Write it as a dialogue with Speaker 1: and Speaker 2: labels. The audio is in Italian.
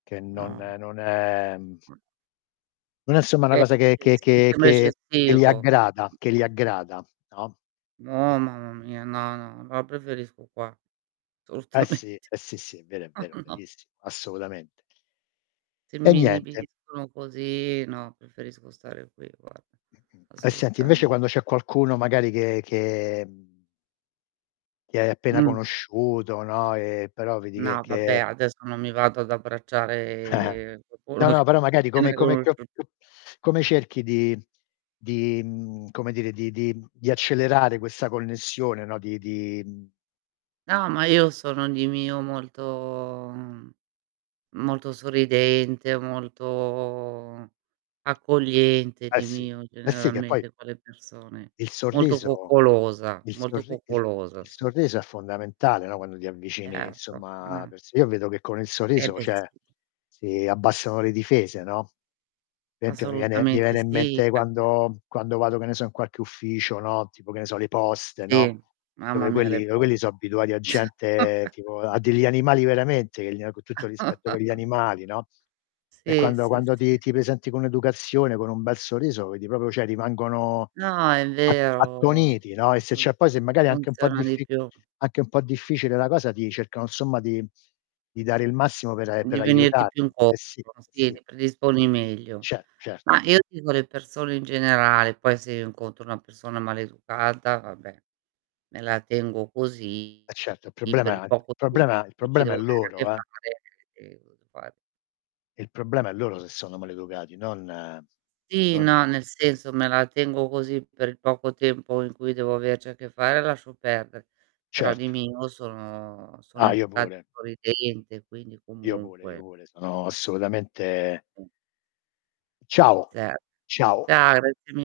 Speaker 1: Che non
Speaker 2: No.
Speaker 1: non è, mhmm
Speaker 2: Mh.
Speaker 1: non è, insomma, una
Speaker 2: È
Speaker 1: cosa che che
Speaker 2: eccessi
Speaker 1: che
Speaker 2: quello è
Speaker 1: che li
Speaker 2: eccessivo.
Speaker 1: aggrada
Speaker 2: Mh.
Speaker 1: che li aggrada, no, e
Speaker 2: No, mamma mia. No, no. No preferisco qua,
Speaker 1: Eh, sì.
Speaker 2: assolutamente
Speaker 1: Eh, sì, sì, è vero, vero,
Speaker 2: No.
Speaker 1: verissimo, assolutamente.
Speaker 2: Se
Speaker 1: E
Speaker 2: mi
Speaker 1: niente.
Speaker 2: inibiscono così, no preferisco stare qui, guarda,
Speaker 1: Mh-mh. E, senti invece quando
Speaker 2: assolutamente.
Speaker 1: c'è qualcuno magari che che, mhmm che hai appena
Speaker 2: Mh.
Speaker 1: conosciuto, no, e però vedi che
Speaker 2: No, vabbè,
Speaker 1: che
Speaker 2: adesso non mi vado ad abbracciare
Speaker 1: No,
Speaker 2: qualcuno che
Speaker 1: no, però magari
Speaker 2: che
Speaker 1: come come co
Speaker 2: [unintelligible]
Speaker 1: co come cerchi di di mhmm, come dire di di di accelerare questa connessione, no, di di, mhmm
Speaker 2: No, ma io sono di mio molto mhmm, molto sorridente, molto accogliente
Speaker 1: Eh,
Speaker 2: di
Speaker 1: sì.
Speaker 2: mio,
Speaker 1: Eh, sì che poi
Speaker 2: generalmente con le persone.
Speaker 1: il
Speaker 2: Molto
Speaker 1: sorriso
Speaker 2: coccolosa,
Speaker 1: il
Speaker 2: molto
Speaker 1: sorri il
Speaker 2: coccolosa
Speaker 1: il
Speaker 2: sono.
Speaker 1: sorriso è fondamentale, no, quando ti avvicini,
Speaker 2: Erto.
Speaker 1: insomma, a
Speaker 2: [unintelligible]
Speaker 1: perso Io vedo che con il
Speaker 2: Eh,
Speaker 1: sorriso,
Speaker 2: beh sì.
Speaker 1: cioè, si abbassano le difese, no, per esempio mi viene mi
Speaker 2: Assolutamente
Speaker 1: viene in
Speaker 2: sì,
Speaker 1: mente
Speaker 2: perché
Speaker 1: quando mhmm, quando vado che ne so in qualche ufficio, no, tipo che ne so le poste, no,
Speaker 2: Sì, mamma
Speaker 1: dove
Speaker 2: mia
Speaker 1: quelli
Speaker 2: le
Speaker 1: dove quelli so'
Speaker 2: poste.
Speaker 1: abituati a gente tipo a degli animali veramente, che gli ha co' tutto il rispetto per gli animali, no, e
Speaker 2: Sì,
Speaker 1: quando
Speaker 2: sì,
Speaker 1: quando
Speaker 2: sì.
Speaker 1: ti ti presenti con educazione, con un bel sorriso, vedi proprio cioè, rimangono
Speaker 2: No è
Speaker 1: a
Speaker 2: vero,
Speaker 1: attoniti, no, e se
Speaker 2: fun
Speaker 1: c'è poi se magari è anche un po'
Speaker 2: funziona di
Speaker 1: diffi
Speaker 2: più.
Speaker 1: anche un po' difficile la cosa ti cercano, insomma, di di dare il massimo per a
Speaker 2: Di
Speaker 1: per
Speaker 2: venirti più
Speaker 1: aiutarti. Eh,
Speaker 2: incontro,
Speaker 1: sì. Eh,
Speaker 2: sì
Speaker 1: sì.
Speaker 2: li predisponi meglio.
Speaker 1: Ce certo.
Speaker 2: Ma io dico le persone in generale, poi se io incontro una persona maleducata, vabbè, me la tengo così,
Speaker 1: Eh, certo, il
Speaker 2: per il
Speaker 1: problema il
Speaker 2: poco tempo
Speaker 1: problema il
Speaker 2: che ci
Speaker 1: problema
Speaker 2: devo
Speaker 1: è
Speaker 2: avere a che
Speaker 1: loro, eh.
Speaker 2: fare, e [unintelligible]
Speaker 1: Il problema è loro se sono maleducati, non
Speaker 2: Sì,
Speaker 1: non i
Speaker 2: no, nel senso me la tengo così per il poco tempo in cui devo averci a che fare lascio perdere, però di
Speaker 1: Certo.
Speaker 2: mio sono sono
Speaker 1: Ah, io
Speaker 2: educata e
Speaker 1: pure.
Speaker 2: sorridente, quindi,
Speaker 1: Io pure, io
Speaker 2: comunque
Speaker 1: pure, sono assolutamente
Speaker 2: Mh.
Speaker 1: Ciao,
Speaker 2: Cer
Speaker 1: ciao.
Speaker 2: Ciao, grazie mi